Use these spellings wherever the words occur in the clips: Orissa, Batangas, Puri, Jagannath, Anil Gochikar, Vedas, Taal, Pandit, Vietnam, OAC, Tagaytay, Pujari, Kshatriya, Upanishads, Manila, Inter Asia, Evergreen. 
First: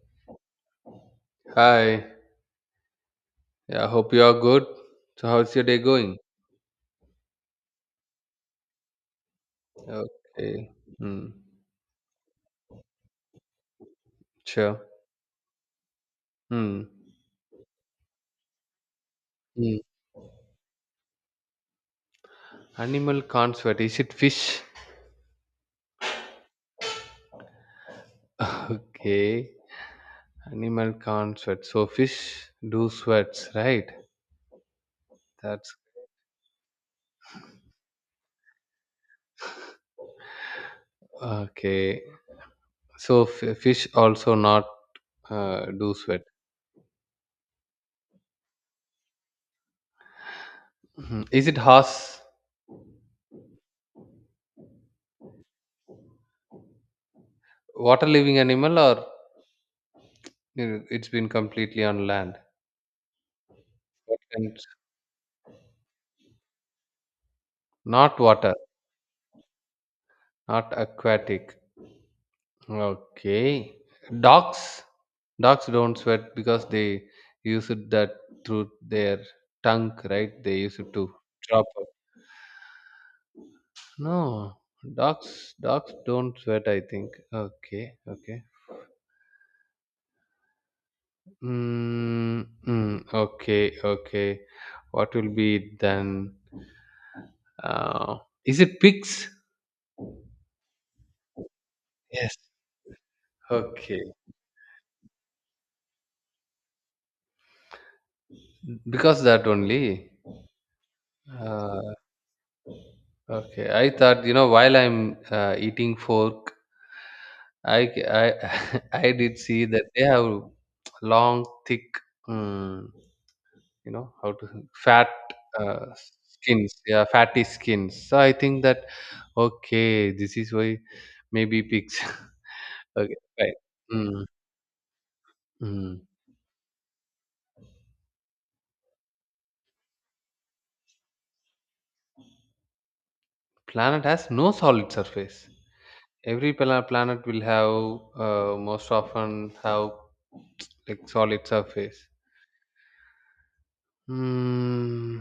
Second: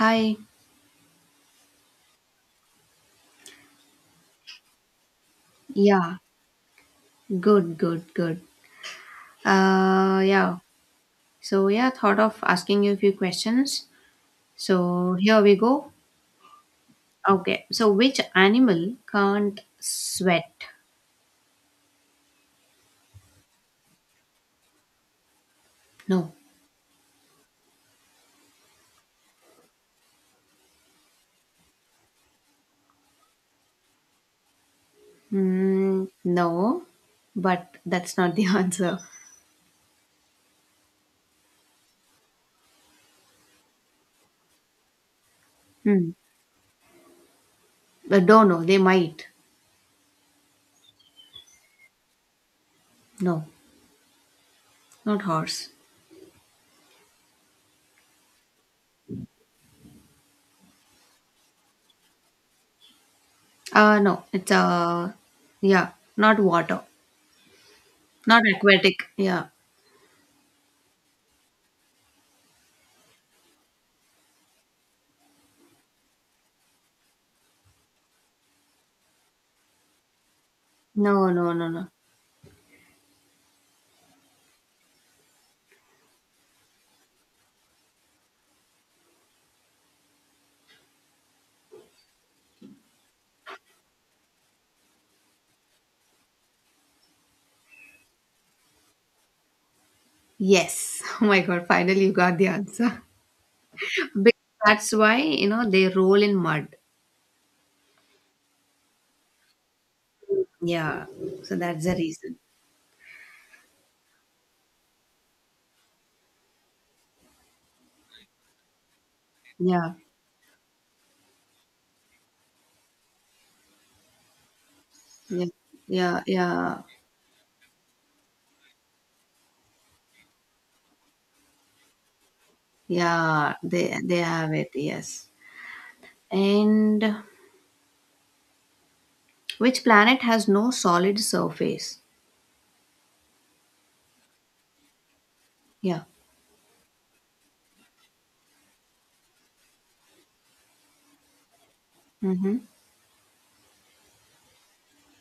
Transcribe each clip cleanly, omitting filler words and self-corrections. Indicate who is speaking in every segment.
Speaker 1: Hi.
Speaker 2: Hi. Yeah, hope you are good. So, how's your day going?
Speaker 1: Yeah. Good, good, good. Uh yeah.
Speaker 2: Okay. Hmm.
Speaker 1: So yeah, thought of asking you a few questions.
Speaker 2: Sure.
Speaker 1: So here we go.
Speaker 2: Hmm.
Speaker 1: Okay. So which animal can't
Speaker 2: Hmm.
Speaker 1: sweat?
Speaker 2: Animal can't sweat. Is it fish?
Speaker 1: No.
Speaker 2: Okay. Animal can't sweat. So, fish do sweats, right? That's
Speaker 1: Hmm. No. But that's not the answer.
Speaker 2: okay. So, fish also not do
Speaker 1: Hmm.
Speaker 2: sweat.
Speaker 1: I don't know. They might.
Speaker 2: Hmm. Is it horse?
Speaker 1: No. Not horse.
Speaker 2: Water living animal or it's been completely on land? What
Speaker 1: No. It's
Speaker 2: kind?
Speaker 1: Yeah, not water.
Speaker 2: Not
Speaker 1: Not
Speaker 2: water.
Speaker 1: aquatic. Yeah.
Speaker 2: Not aquatic. Okay. Dogs dogs don't sweat because they use it that through their tongue, right? They use it to
Speaker 1: No, no,
Speaker 2: drop
Speaker 1: no, no.
Speaker 2: up. No. Dogs don't sweat, I think. Okay, okay. Okay, okay. What will be it then? Uh, is it pigs?
Speaker 1: Yes. Oh my god, finally you
Speaker 2: Yes.
Speaker 1: got the answer.
Speaker 2: Okay.
Speaker 1: Be- That's why, you know, they roll in mud.
Speaker 2: Because that only.
Speaker 1: Yeah. So that's the
Speaker 2: Uh,
Speaker 1: reason.
Speaker 2: okay. I thought, you know, while I'm eating fork I c- I- I did see that
Speaker 1: Yeah.
Speaker 2: they have long, thick, um, you know, how to fat
Speaker 1: Yeah.
Speaker 2: uh,
Speaker 1: Yeah.
Speaker 2: skins,
Speaker 1: Yeah.
Speaker 2: yeah, fatty skins. So I think that okay, this is why maybe pigs. Okay, fine.
Speaker 1: Yeah. They
Speaker 2: Mm,
Speaker 1: have it, yes.
Speaker 2: mm.
Speaker 1: And which planet has no solid surface?
Speaker 2: Planet has no solid surface.
Speaker 1: Yeah.
Speaker 2: Every planet will have most often have like solid surface.
Speaker 1: Mm-hmm.
Speaker 2: Hmm.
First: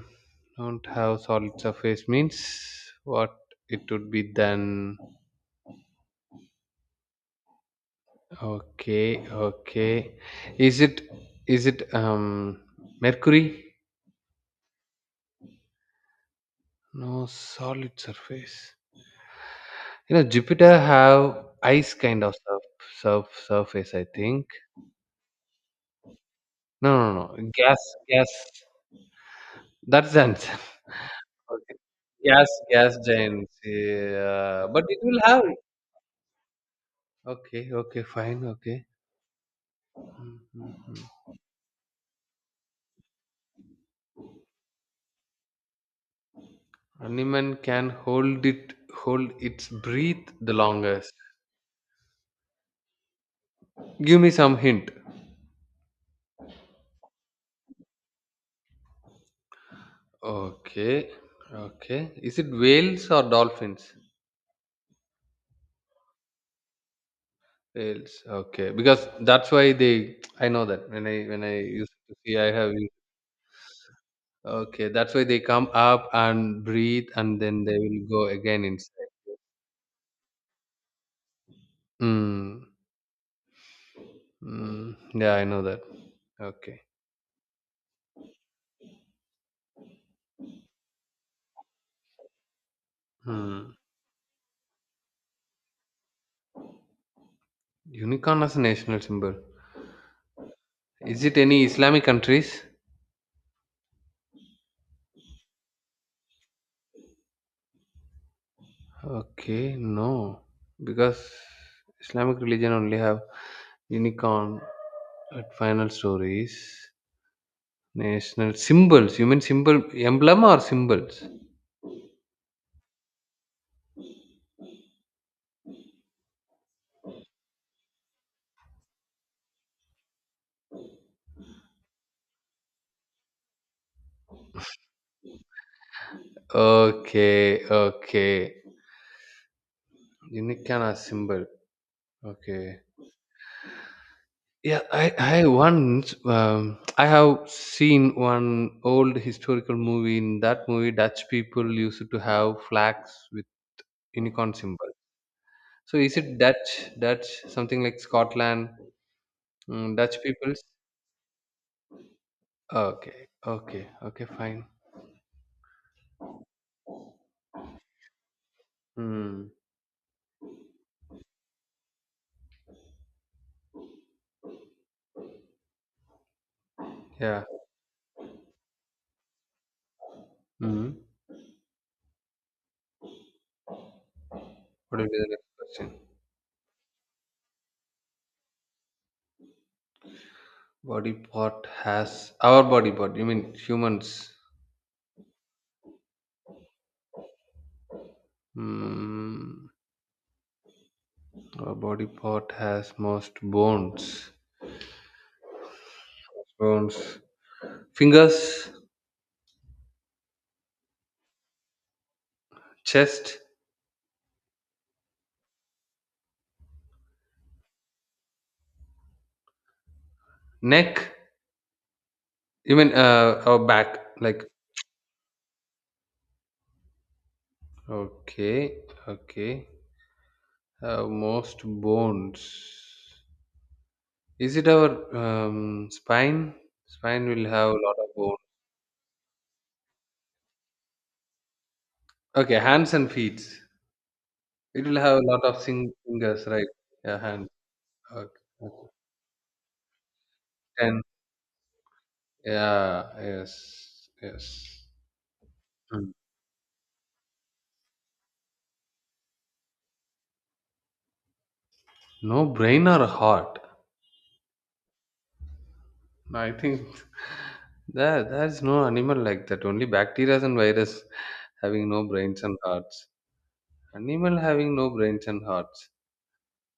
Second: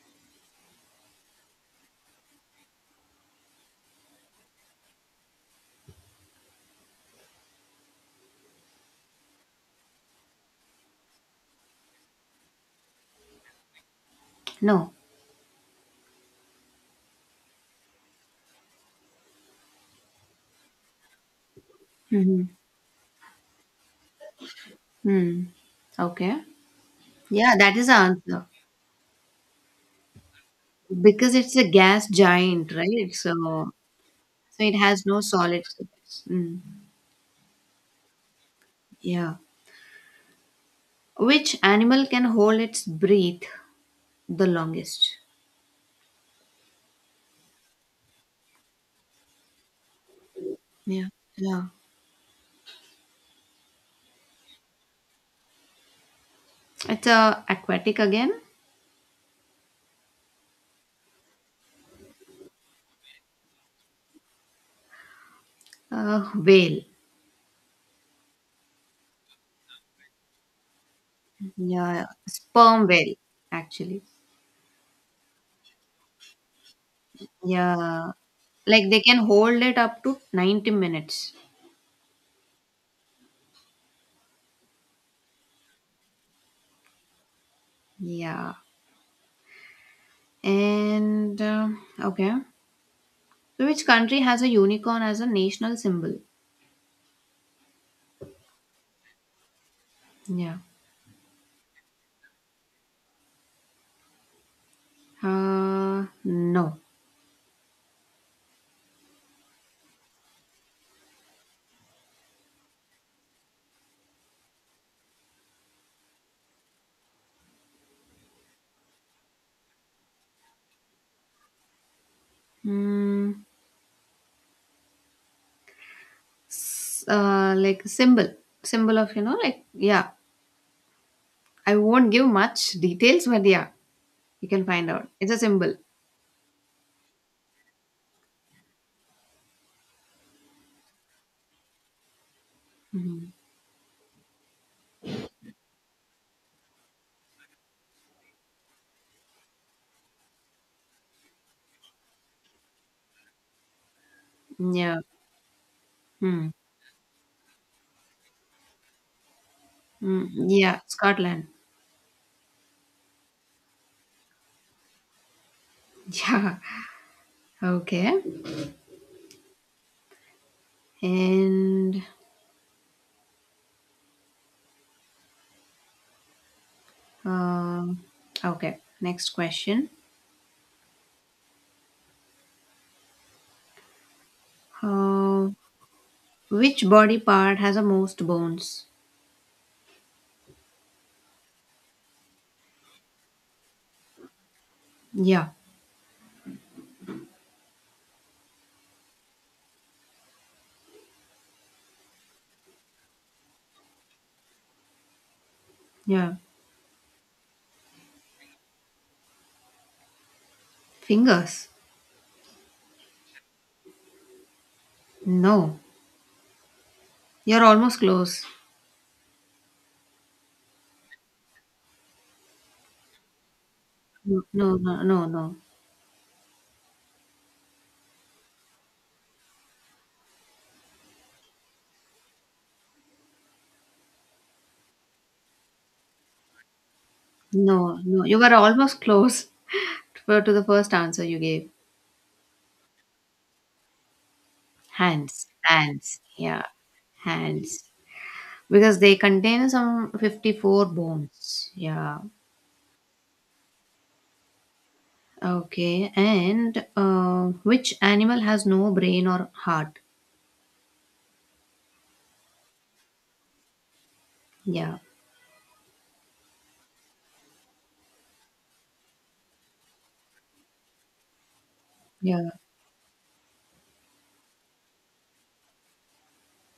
Speaker 2: Don't have solid surface means what it would be then. Okay, okay. Is it is it Mercury?
Speaker 1: No.
Speaker 2: No solid surface. You know Jupiter have ice kind of
Speaker 1: Mm-hmm.
Speaker 2: surface. I think.
Speaker 1: Hmm. Okay.
Speaker 2: No, no, no.
Speaker 1: Yeah, that
Speaker 2: Gas,
Speaker 1: is the
Speaker 2: gas.
Speaker 1: answer.
Speaker 2: That's the answer.
Speaker 1: Because it's a
Speaker 2: Okay.
Speaker 1: gas
Speaker 2: Gas,
Speaker 1: giant,
Speaker 2: gas
Speaker 1: right?
Speaker 2: giants.
Speaker 1: So
Speaker 2: Yeah,
Speaker 1: it
Speaker 2: but it
Speaker 1: has
Speaker 2: will
Speaker 1: no
Speaker 2: have.
Speaker 1: solid surface. Mm.
Speaker 2: Okay, okay, fine. Okay.
Speaker 1: Yeah. Which animal can hold its breath the longest?
Speaker 2: Animal can hold it hold its breath the
Speaker 1: Yeah,
Speaker 2: longest.
Speaker 1: yeah.
Speaker 2: Give me some hint.
Speaker 1: It's a aquatic again,
Speaker 2: Okay. Okay. Is it whales or dolphins?
Speaker 1: whale.
Speaker 2: Whales. Okay. Because that's why they I know that when I used
Speaker 1: Yeah,
Speaker 2: to see
Speaker 1: sperm whale actually.
Speaker 2: okay, that's why they come up and breathe and then they will
Speaker 1: Yeah.
Speaker 2: go again
Speaker 1: Like they
Speaker 2: inside.
Speaker 1: can hold it up to 90 minutes.
Speaker 2: Mm. Mm. Yeah, I know that. Okay.
Speaker 1: Yeah. And okay. So
Speaker 2: Hmm.
Speaker 1: which country has a unicorn as a national symbol?
Speaker 2: Unicorn as a national symbol.
Speaker 1: Yeah.
Speaker 2: Is it any Islamic countries?
Speaker 1: No.
Speaker 2: Okay, no, because Islamic religion only have unicorn at final stories, national symbols. You mean symbol emblem or symbols?
Speaker 1: Mm, like symbol, symbol of you know like yeah. I won't give much details, but yeah, you can find out. It's a symbol.
Speaker 2: Okay, okay, unicorn as symbol. Okay,
Speaker 1: Mhm.
Speaker 2: yeah, I once I have seen one old historical movie. In that movie, Dutch people used to have flags with unicorn symbol.
Speaker 1: Yeah.
Speaker 2: So is it
Speaker 1: Hmm.
Speaker 2: Dutch? Dutch something like Scotland? Mm, Dutch peoples.
Speaker 1: Yeah, Scotland.
Speaker 2: Okay, okay, okay, fine.
Speaker 1: Yeah, okay.
Speaker 2: Hmm.
Speaker 1: And
Speaker 2: Yeah.
Speaker 1: um, okay, next question.
Speaker 2: Hmm. What will be the next
Speaker 1: Uh,
Speaker 2: question?
Speaker 1: which body part has the most bones?
Speaker 2: Body part has our body part. You mean humans?
Speaker 1: Yeah,
Speaker 2: Hmm. Our body part has most bones.
Speaker 1: yeah.
Speaker 2: Bones. Fingers,
Speaker 1: Fingers?
Speaker 2: chest,
Speaker 1: No. You're almost close.
Speaker 2: neck. You mean our back?
Speaker 1: No,
Speaker 2: Like
Speaker 1: no, no, no, no,
Speaker 2: okay, okay. Most bones. Is it our spine? Spine will have a lot
Speaker 1: no.
Speaker 2: of
Speaker 1: no. You
Speaker 2: bones.
Speaker 1: were almost close to the first answer you gave.
Speaker 2: Okay, hands and feet. It will have a lot
Speaker 1: Hands,
Speaker 2: of
Speaker 1: hands.
Speaker 2: fingers,
Speaker 1: Yeah,
Speaker 2: right? Yeah, hand.
Speaker 1: hands.
Speaker 2: Okay. Okay.
Speaker 1: Because they contain some 54
Speaker 2: Ten.
Speaker 1: bones. Yeah.
Speaker 2: Yeah. Yes. Yes.
Speaker 1: Okay,
Speaker 2: Mm.
Speaker 1: and which animal has no brain or heart?
Speaker 2: No brain or heart.
Speaker 1: Yeah,
Speaker 2: I think there's no animal like that. Only bacteria and virus having no brains
Speaker 1: yeah,
Speaker 2: and hearts. Animal having no brains and hearts.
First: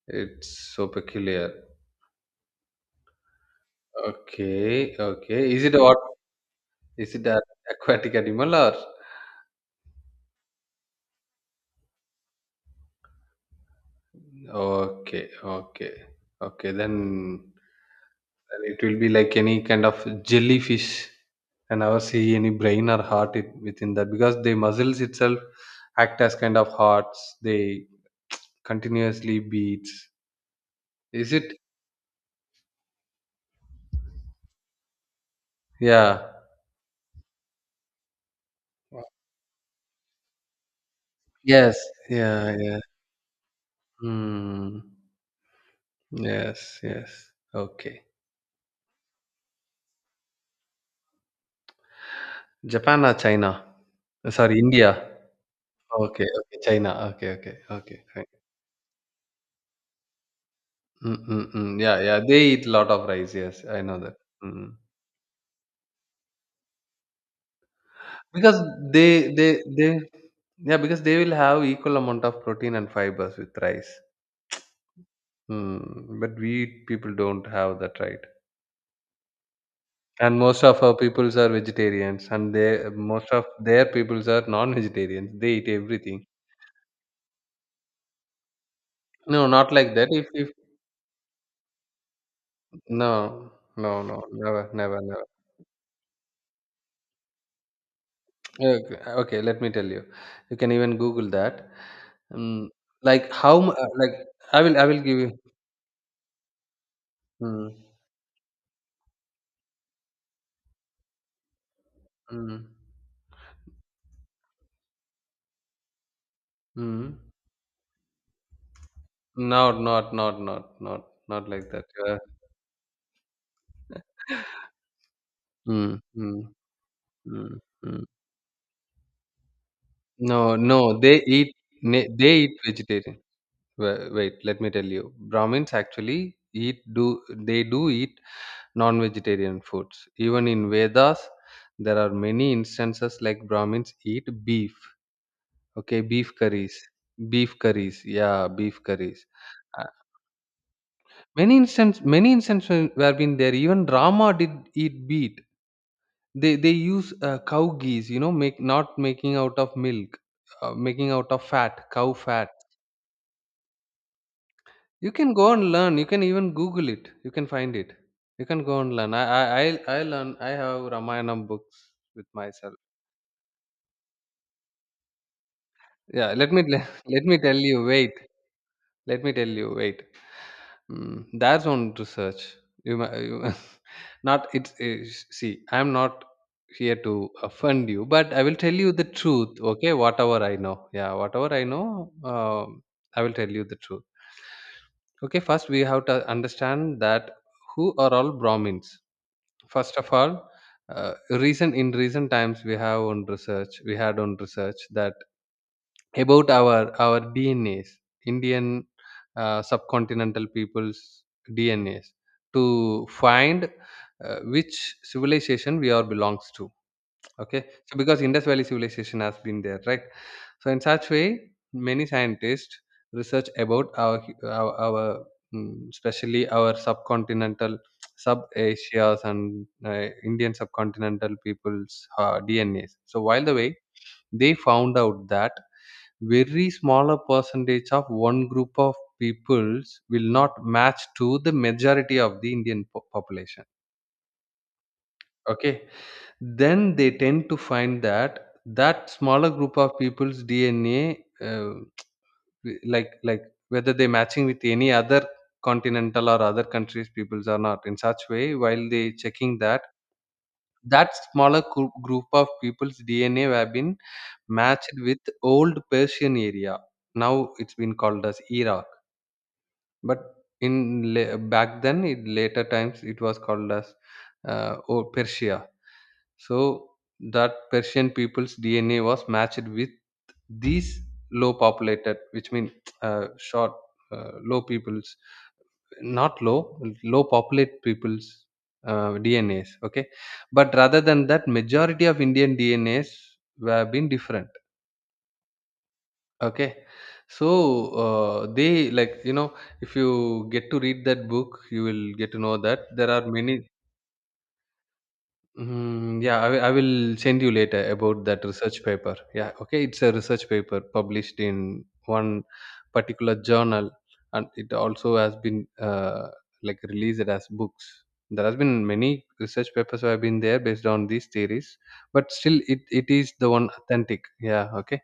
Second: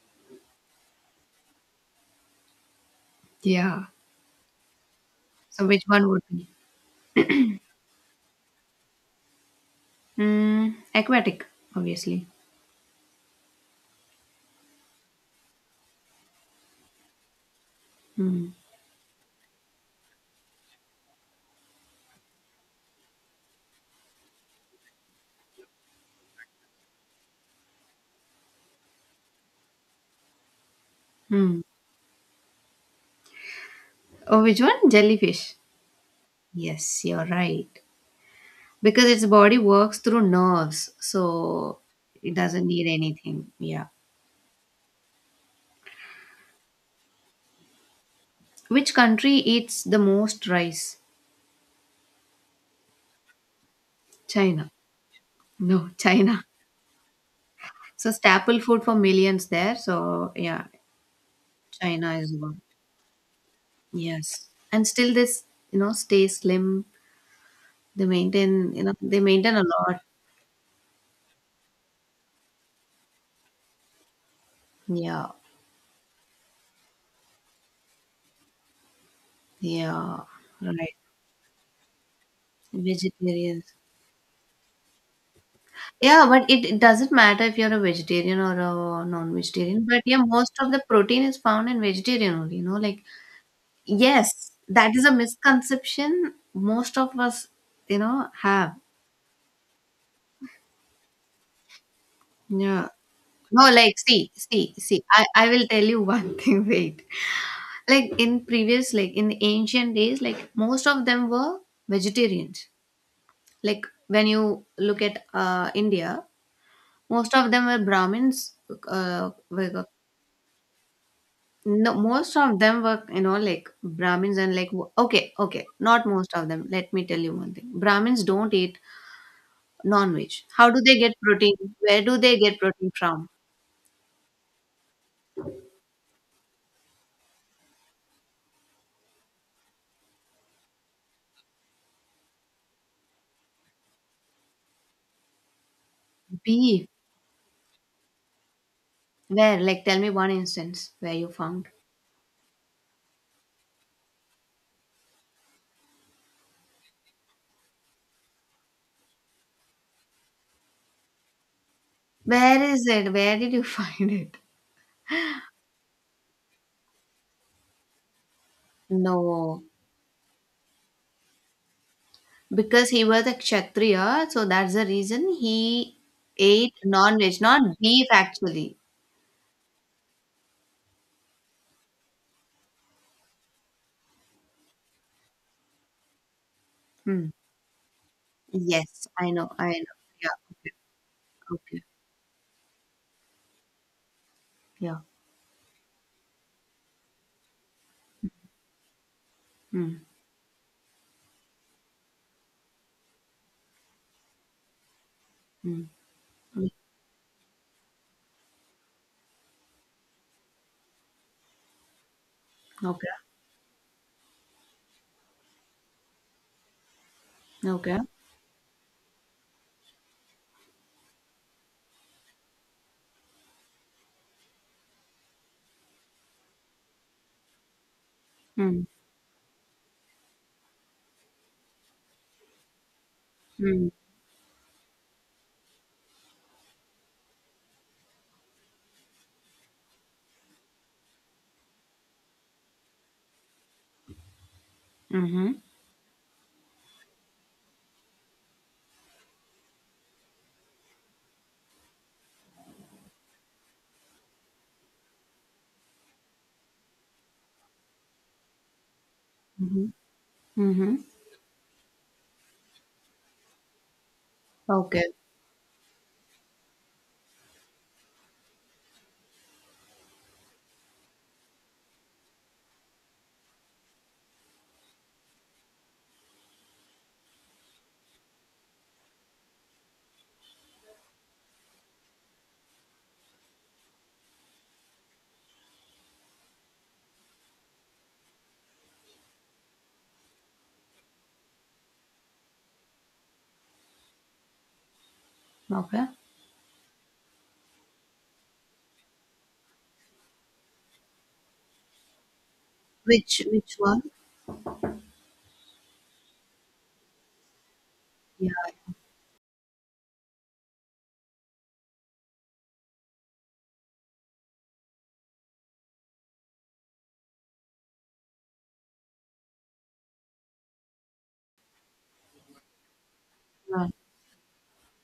Speaker 2: It's so peculiar.
Speaker 1: yeah.
Speaker 2: Okay. Okay.
Speaker 1: So
Speaker 2: Is it
Speaker 1: which
Speaker 2: what?
Speaker 1: one would be?
Speaker 2: Is it an aquatic animal or?
Speaker 1: Aquatic, obviously.
Speaker 2: Okay. Okay. Okay. Then.
Speaker 1: Hmm.
Speaker 2: It will be like any kind of jellyfish and never see any brain or heart it, within that because the muscles itself act as kind of hearts. They continuously beats. Is it?
Speaker 1: Hmm. Oh, which one? Jellyfish.
Speaker 2: Yeah.
Speaker 1: Yes, you're right. Because
Speaker 2: Wow.
Speaker 1: its body works through nerves,
Speaker 2: Yes.
Speaker 1: so it
Speaker 2: Yeah.
Speaker 1: doesn't
Speaker 2: Yeah.
Speaker 1: need anything. Yeah.
Speaker 2: Hmm. Yes. Yes. Okay.
Speaker 1: Which country eats the most rice?
Speaker 2: Japan or China? Sorry,
Speaker 1: China.
Speaker 2: India.
Speaker 1: No,
Speaker 2: Okay.
Speaker 1: China.
Speaker 2: Okay. China. Okay. Okay. Okay.
Speaker 1: So
Speaker 2: Fine.
Speaker 1: staple food for millions there. So yeah,
Speaker 2: Mm-mm-mm. Yeah.
Speaker 1: China
Speaker 2: Yeah.
Speaker 1: is the
Speaker 2: They
Speaker 1: one.
Speaker 2: eat lot of rice. Yes, I know that.
Speaker 1: Yes.
Speaker 2: Mm.
Speaker 1: And still stay slim. They
Speaker 2: Because
Speaker 1: maintain, you know, they maintain a
Speaker 2: they
Speaker 1: lot.
Speaker 2: yeah, because they will have equal amount of protein and fibers with rice.
Speaker 1: Yeah.
Speaker 2: Hmm. But we people don't have that right.
Speaker 1: Yeah.
Speaker 2: And most of our
Speaker 1: Right.
Speaker 2: peoples are vegetarians, and they most of
Speaker 1: Vegetarians.
Speaker 2: their peoples are non-vegetarians. They eat
Speaker 1: Yeah,
Speaker 2: everything.
Speaker 1: but it doesn't matter if you're a vegetarian or a
Speaker 2: No, not
Speaker 1: non-vegetarian.
Speaker 2: like
Speaker 1: But
Speaker 2: that.
Speaker 1: yeah,
Speaker 2: If
Speaker 1: most of the protein is found in vegetarian only, you know, like
Speaker 2: no no no
Speaker 1: yes,
Speaker 2: never
Speaker 1: that
Speaker 2: never
Speaker 1: is a
Speaker 2: never.
Speaker 1: misconception most of us, you know, have.
Speaker 2: Okay, okay, let me tell you. You can even Google that. Mm,
Speaker 1: Yeah.
Speaker 2: like
Speaker 1: No, like
Speaker 2: like I will I will give
Speaker 1: I,
Speaker 2: you.
Speaker 1: I will tell you one thing, wait.
Speaker 2: Mm,
Speaker 1: Like in previous, like in ancient days, like most of them were
Speaker 2: mm,
Speaker 1: vegetarians, like when you look at India,
Speaker 2: mm.
Speaker 1: most of them were Brahmins, uh,
Speaker 2: Not
Speaker 1: were-
Speaker 2: not not not not not like that.
Speaker 1: no,
Speaker 2: Yeah.
Speaker 1: most of them were, you know, like Brahmins and like okay, okay,
Speaker 2: Mm,
Speaker 1: not most
Speaker 2: mm,
Speaker 1: of them. Let me tell you one
Speaker 2: mm,
Speaker 1: thing,
Speaker 2: mm.
Speaker 1: Brahmins don't eat non-veg.
Speaker 2: No,
Speaker 1: How do they
Speaker 2: no,
Speaker 1: get
Speaker 2: they
Speaker 1: protein,
Speaker 2: eat ne
Speaker 1: where do
Speaker 2: they
Speaker 1: they
Speaker 2: eat
Speaker 1: get protein
Speaker 2: vegetarian.
Speaker 1: from?
Speaker 2: Wait, let me tell you. Brahmins actually eat do they do eat non-vegetarian foods. Even in Vedas, there are many instances like Brahmins eat beef. Okay, beef curries.
Speaker 1: Beef?
Speaker 2: Beef curries. Yeah, beef curries.
Speaker 1: Where, like,
Speaker 2: Uh,
Speaker 1: tell me one instance where you found,
Speaker 2: many instances where been there. Even Rama did eat beef they use cow geese you know make not making out of milk making out of fat cow fat
Speaker 1: where is it, where did you find it?
Speaker 2: you can go and learn you can even google it you can find it you can go and learn
Speaker 1: No.
Speaker 2: I learn I have ramayana books with myself
Speaker 1: Because he was a Kshatriya, so that's the reason he
Speaker 2: yeah let me
Speaker 1: ate
Speaker 2: let me
Speaker 1: non-veg,
Speaker 2: tell
Speaker 1: not
Speaker 2: you
Speaker 1: beef
Speaker 2: wait.
Speaker 1: actually.
Speaker 2: Let me tell you. Wait. Mm, there's own research. You, ma- you ma- not it's, it's see. I'm not here to
Speaker 1: Mm.
Speaker 2: offend you, but I will tell you the
Speaker 1: Yes, I know,
Speaker 2: truth.
Speaker 1: I
Speaker 2: Okay,
Speaker 1: know. Yeah,
Speaker 2: whatever I
Speaker 1: okay,
Speaker 2: know. Yeah, whatever I
Speaker 1: okay.
Speaker 2: know, I will tell you the truth.
Speaker 1: Yeah.
Speaker 2: Okay, first we have to understand that who are all Brahmins. First
Speaker 1: Mm.
Speaker 2: of all, recent times we had on research that
Speaker 1: Mm.
Speaker 2: about
Speaker 1: Mm.
Speaker 2: our DNAs, Indian subcontinental people's DNAs, to
Speaker 1: Okay.
Speaker 2: find which civilization we all belongs to. Okay, so
Speaker 1: Okay.
Speaker 2: because Indus Valley civilization has been there, right? So in such way, many scientists research about our mm, especially our subcontinental, sub
Speaker 1: Mm.
Speaker 2: Asia's and Indian subcontinental people's DNAs. So while the way
Speaker 1: Mm.
Speaker 2: they found out that very smaller percentage of one group of peoples will not match to the majority of the indian population
Speaker 1: Mm-hmm.
Speaker 2: okay then they tend to find that that smaller group of people's dna like whether they matching with any other continental or other countries peoples or not in such way while they checking that
Speaker 1: Mm-hmm. Mm-hmm.
Speaker 2: that smaller group of people's dna have been matched
Speaker 1: Okay.
Speaker 2: with old persian area now it's been called as era. But back then, it, later times, it was called as or Persia. So that Persian people's DNA was matched with these low populated, which mean short, low peoples, not low, low populate peoples. DNAs, okay, but rather than that, majority of Indian DNAs were been different.
Speaker 1: Okay.
Speaker 2: Okay. So, they like, you know, if you get to read that book, you will get to know that there are many
Speaker 1: Which one?
Speaker 2: Mm, yeah, I will send you later about that
Speaker 1: Yeah.
Speaker 2: research paper. Yeah, okay, it's a research paper published in one particular journal, and it also has been like released as books. There has been many research papers have been there based on these theories, but still, it is the one
Speaker 1: Yeah.
Speaker 2: authentic. Yeah, okay.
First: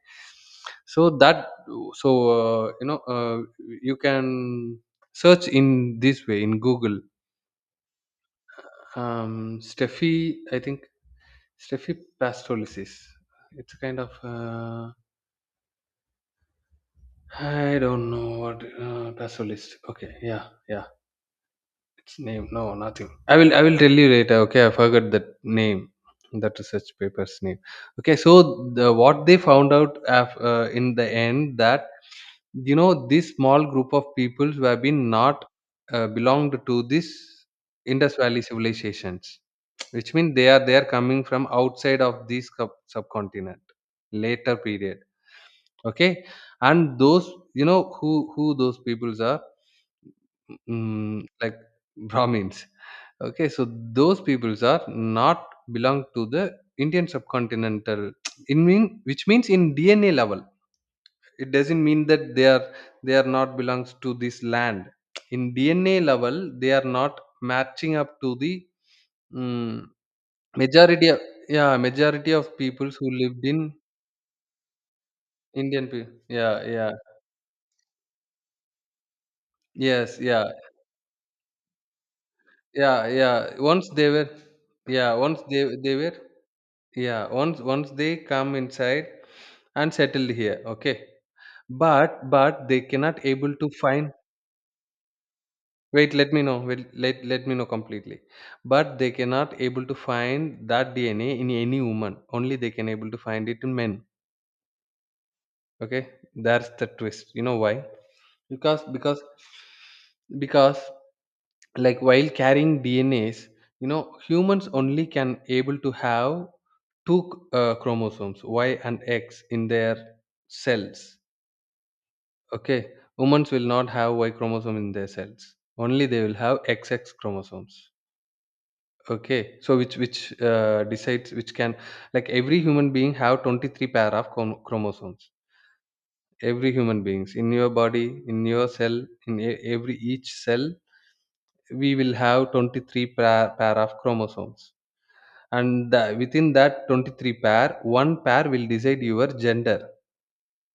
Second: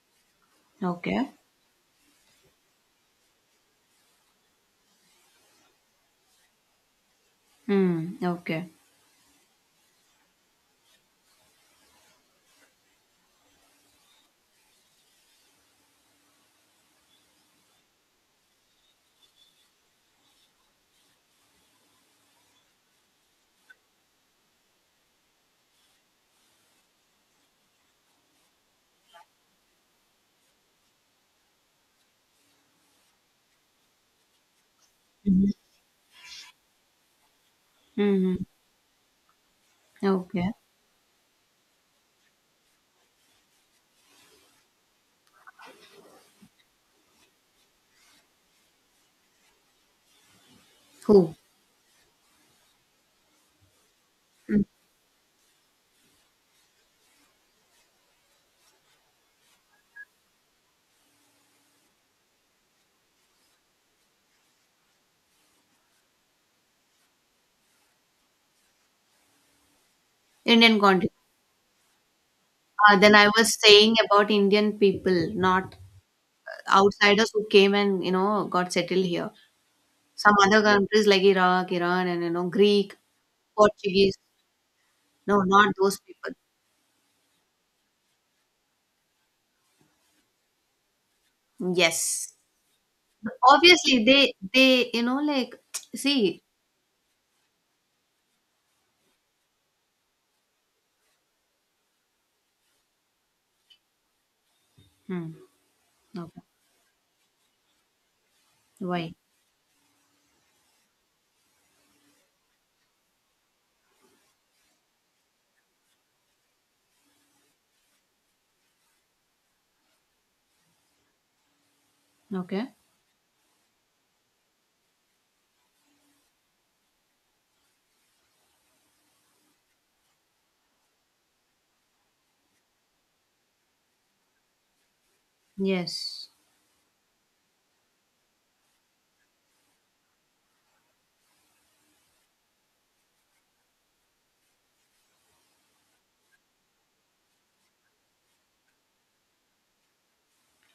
Speaker 2: So
Speaker 1: Okay.
Speaker 2: that so you know you can search in this way in Google.
Speaker 1: Hmm. Okay.
Speaker 2: Steffi, I think Steffi Pastorius. It's a kind of I don't know what Pastorius. Okay, yeah, yeah. Its name. No, nothing. I will tell you later. Okay, I forgot that name. That research paper's name. Okay, so the, what they found out in the end that you know this small group of people who have been not
Speaker 1: Mm-hmm.
Speaker 2: belonged to this Indus Valley
Speaker 1: Mm-hmm.
Speaker 2: civilizations, which means they
Speaker 1: Okay.
Speaker 2: are they are coming from outside of this subcontinent later period. Okay, and those you know who those peoples are mm,
Speaker 1: Who?
Speaker 2: like Brahmins. Okay, so those
Speaker 1: Mm.
Speaker 2: peoples are not belong to the Indian subcontinental. In mean which means in DNA level, it doesn't mean that they are not belongs to this land. In DNA level, they are not matching up to the mm,
Speaker 1: Indian
Speaker 2: majority.
Speaker 1: continent.
Speaker 2: Yeah, majority of peoples
Speaker 1: Ah,
Speaker 2: who
Speaker 1: then I
Speaker 2: lived
Speaker 1: was
Speaker 2: in
Speaker 1: saying about Indian people, not
Speaker 2: Indian. Yeah, yeah,
Speaker 1: outsiders who came and you know got settled here.
Speaker 2: yes,
Speaker 1: Some
Speaker 2: yeah.
Speaker 1: other countries like Iraq, Iran, and you know Greek,
Speaker 2: Yeah, yeah.
Speaker 1: Portuguese.
Speaker 2: Yeah.
Speaker 1: No,
Speaker 2: Once
Speaker 1: not
Speaker 2: they
Speaker 1: those
Speaker 2: were,
Speaker 1: people.
Speaker 2: yeah. Once they come inside and settled here, okay.
Speaker 1: Yes,
Speaker 2: But they cannot
Speaker 1: but
Speaker 2: able to
Speaker 1: obviously
Speaker 2: find.
Speaker 1: they you know like
Speaker 2: Wait, let me
Speaker 1: see.
Speaker 2: know. Wait, let me know completely. But they cannot able to find that DNA in any woman. Only they can able to find it in men.
Speaker 1: Hmm.
Speaker 2: Okay,
Speaker 1: Okay.
Speaker 2: that's the twist. You know why? Because
Speaker 1: Why?
Speaker 2: because because like while carrying dnas, you know, humans only can able to have two chromosomes Y and X in their cells.
Speaker 1: Okay.
Speaker 2: Okay, humans will not have Y chromosome in their cells, only they will have XX chromosomes. Okay, so which decides which can, like every human being have 23 pair of chromosomes.
Speaker 1: Yes,
Speaker 2: Every human beings in your body, in your cell, in every each cell we will have 23 pair of chromosomes, and within that 23 pair one pair will decide your gender.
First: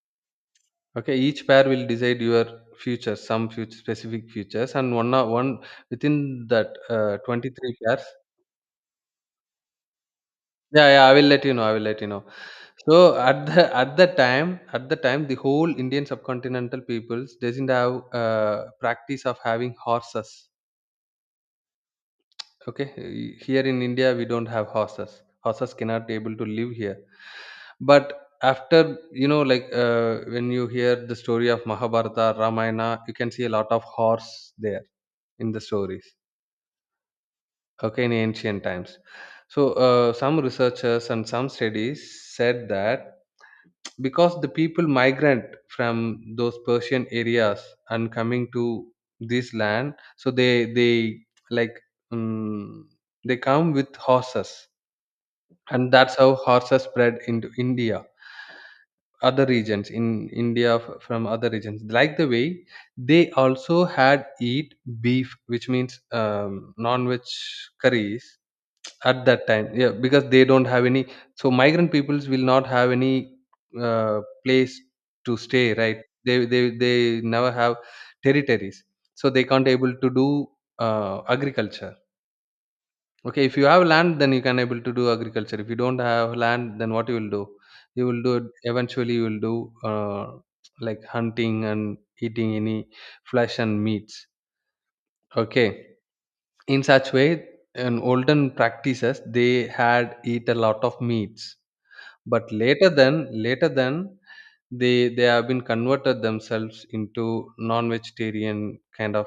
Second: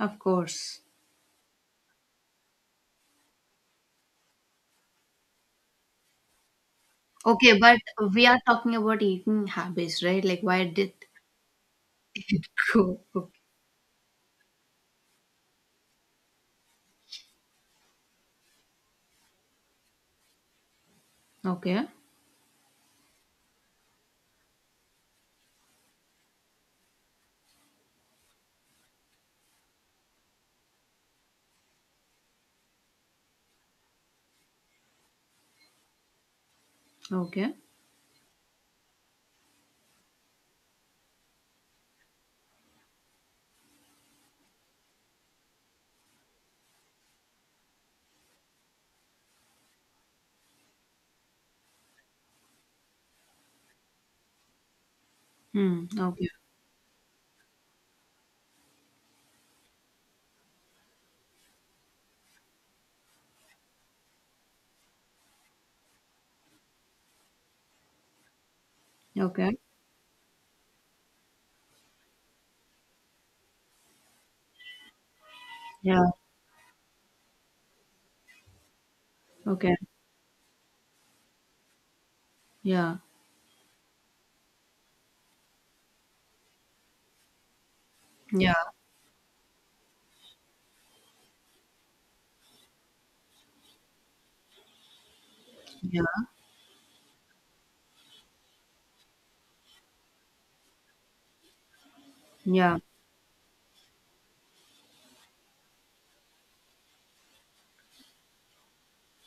Speaker 1: of course.
Speaker 2: Okay, each pair will decide your future, some future specific futures, and one within that
Speaker 1: Okay,
Speaker 2: 23
Speaker 1: but
Speaker 2: pairs.
Speaker 1: we are talking about eating habits, right? Like why
Speaker 2: Yeah,
Speaker 1: did
Speaker 2: yeah, I will let you know, I will let you know.
Speaker 1: it
Speaker 2: So
Speaker 1: go?
Speaker 2: at the at the time, at the time the whole Indian subcontinental peoples doesn't have uh, practice of having horses.
Speaker 1: Okay.
Speaker 2: Okay, here in India we don't have horses, horses cannot able to live here. But after, you know, like when you hear the story of Mahabharata, Ramayana, you can see a lot of horse there in the stories.
Speaker 1: Okay.
Speaker 2: Okay, in ancient times. So some researchers and some studies said that because the people migrant from those Persian areas and coming to this land, so they like um, they come with horses,
Speaker 1: Hmm.
Speaker 2: and that's
Speaker 1: Okay.
Speaker 2: how horses spread into India, other regions in India from other regions. Like the way they also had eat beef, which means um, non-veg curries at that
Speaker 1: Okay.
Speaker 2: time. Yeah, because they don't have any, so migrant peoples will not have any uh, place to stay, right?
Speaker 1: Yeah.
Speaker 2: They never have territories, so they can't
Speaker 1: Okay.
Speaker 2: able to do agriculture.
Speaker 1: Yeah.
Speaker 2: Okay, if you have land, then you can able to do agriculture. If you don't have land, then what you will do? You will do it
Speaker 1: Yeah.
Speaker 2: eventually. You will do uh, like hunting and eating any flesh and meats. Okay,
Speaker 1: Yeah.
Speaker 2: in such way, in olden practices, they had eat a lot of meats. But
Speaker 1: Yeah.
Speaker 2: later then, they have been converted themselves into non-vegetarian kind of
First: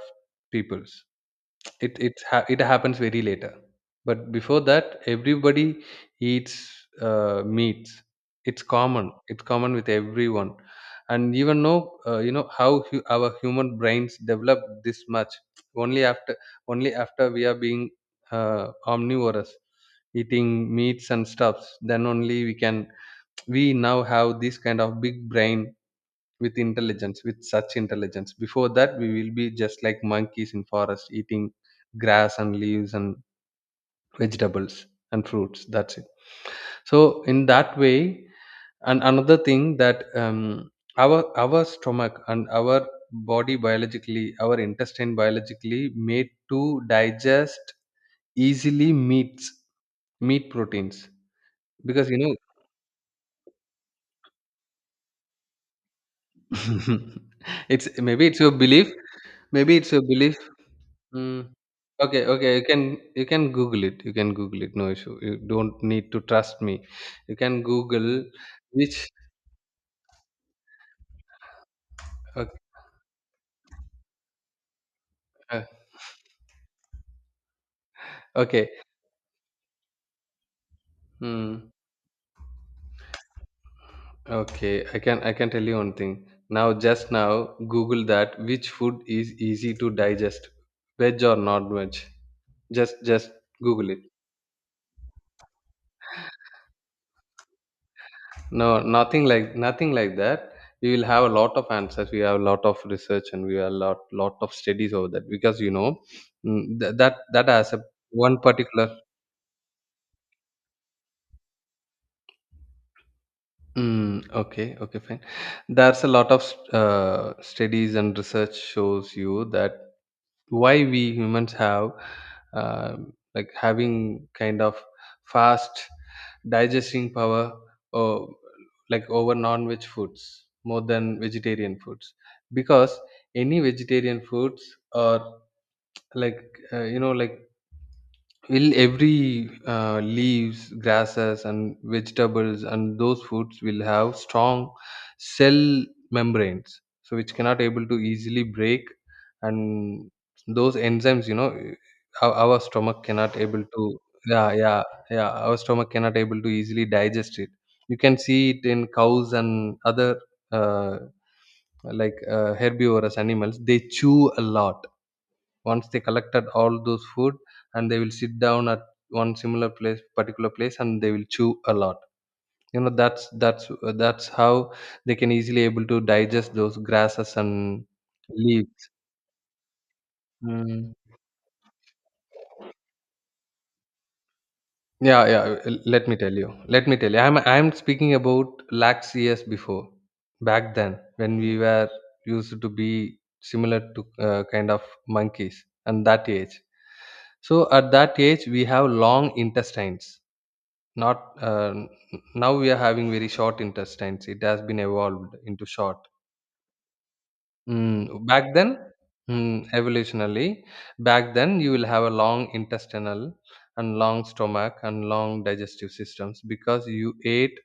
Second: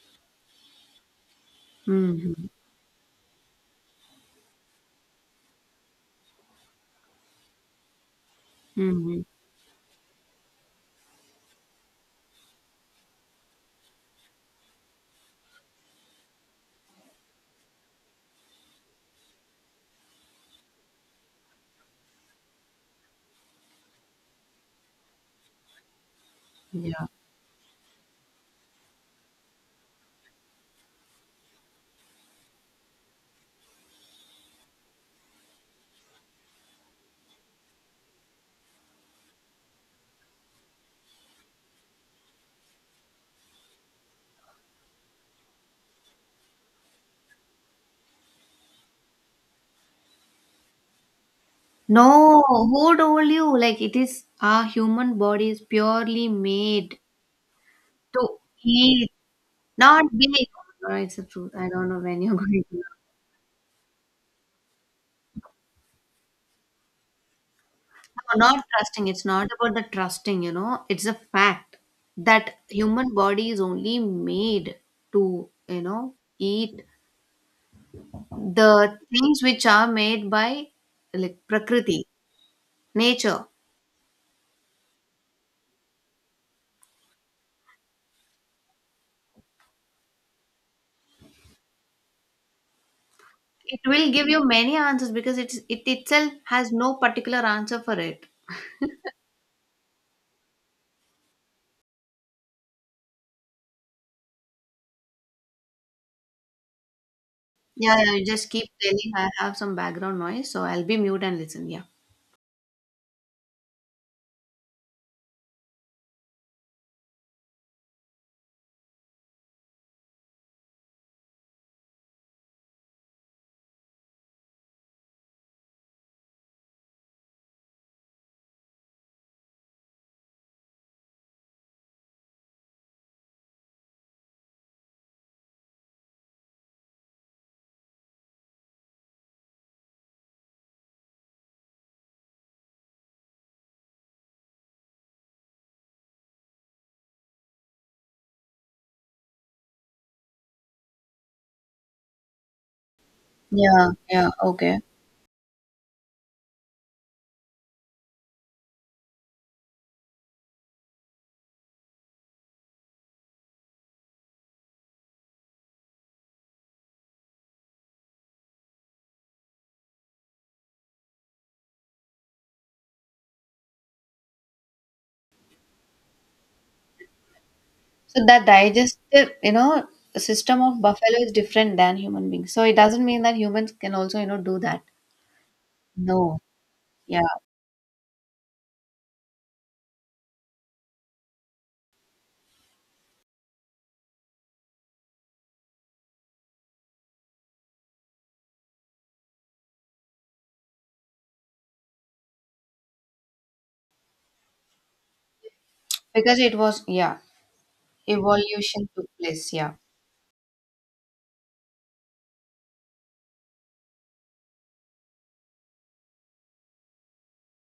Speaker 2: peoples. it it ha-
Speaker 1: Mhm.
Speaker 2: it happens very later. But before that, everybody eats meats. it's common
Speaker 1: Mhm.
Speaker 2: it's common with everyone. And even know, you know how our human brains develop this much only after only after we are being omnivorous, eating meats and stuffs. Then only we can, we now have this kind of big brain with
Speaker 1: Yeah.
Speaker 2: intelligence, with such intelligence. Before that we will be just like monkeys in forest eating grass and leaves and vegetables and fruits, that's it. So in that way, and another thing that our our stomach and our body biologically, our intestine biologically made to digest easily meats, meat proteins. Because you know,
Speaker 1: No, who told you? Like it is, our human body is purely made
Speaker 2: it's
Speaker 1: to
Speaker 2: maybe it's your belief,
Speaker 1: eat,
Speaker 2: maybe it's your
Speaker 1: not
Speaker 2: belief.
Speaker 1: be. No, it's the
Speaker 2: Mm.
Speaker 1: truth. I don't know when
Speaker 2: Okay,
Speaker 1: you're
Speaker 2: okay. You
Speaker 1: going to.
Speaker 2: can you can Google it. You can Google it. No issue. You don't need to trust me. You can Google
Speaker 1: No, not
Speaker 2: which.
Speaker 1: trusting. It's not about the trusting. You know, it's a fact that
Speaker 2: Okay,
Speaker 1: human body is only made to
Speaker 2: uh,
Speaker 1: you know eat
Speaker 2: okay.
Speaker 1: the things which are made by like
Speaker 2: Mm.
Speaker 1: prakriti, nature.
Speaker 2: Okay, I can tell you one thing. Now, just now, Google that which food is easy to digest, veg or non-veg. Just
Speaker 1: It
Speaker 2: Google it.
Speaker 1: will give you many answers because it's it itself has no particular answer for it.
Speaker 2: No, nothing like, nothing like that. We will have a lot of answers. We have a lot of research, and we have a lot of studies over that. Because you know, mm, that has a
Speaker 1: Yeah, yeah, you
Speaker 2: one
Speaker 1: just keep
Speaker 2: particular.
Speaker 1: telling. I have some background noise, so I'll be mute and listen. Yeah.
Speaker 2: Mm, okay, okay, fine. There's a lot of studies and research shows you that why we humans have uh, like having kind of fast digesting power, or like over non-veg foods more than vegetarian foods. Because any vegetarian foods are like you know like, will every leaves, grasses, and vegetables, and those foods will have strong cell membranes, so which cannot able to easily break. And those enzymes, you know, our stomach cannot able to.
Speaker 1: Yeah, yeah,
Speaker 2: Yeah,
Speaker 1: okay.
Speaker 2: yeah, yeah, our stomach cannot able to easily digest it. You can see it in cows and other uh, like herbivorous animals. They chew a lot once they collected all those food, and they will sit down at one similar place, particular place, and they will chew a lot. You know, that's how they can easily able to digest those grasses and
Speaker 1: So that
Speaker 2: leaves.
Speaker 1: digestive, you know, system of
Speaker 2: Mm.
Speaker 1: buffalo is different than human beings. So it doesn't mean that humans can also, you know, do that.
Speaker 2: Yeah, yeah, let me tell
Speaker 1: No.
Speaker 2: you, let me tell you.
Speaker 1: Yeah.
Speaker 2: I'm speaking about lax years before, back then, when we were used to be similar to kind of monkeys. And that age, so at that age we have long intestines, not now we are having very short intestines. It has been evolved into short.
Speaker 1: Because it was, yeah,
Speaker 2: Mm, back then,
Speaker 1: evolution took place.
Speaker 2: mm,
Speaker 1: Yeah.
Speaker 2: evolutionally. Back then you will have a long intestinal and long stomach and long digestive systems, because you ate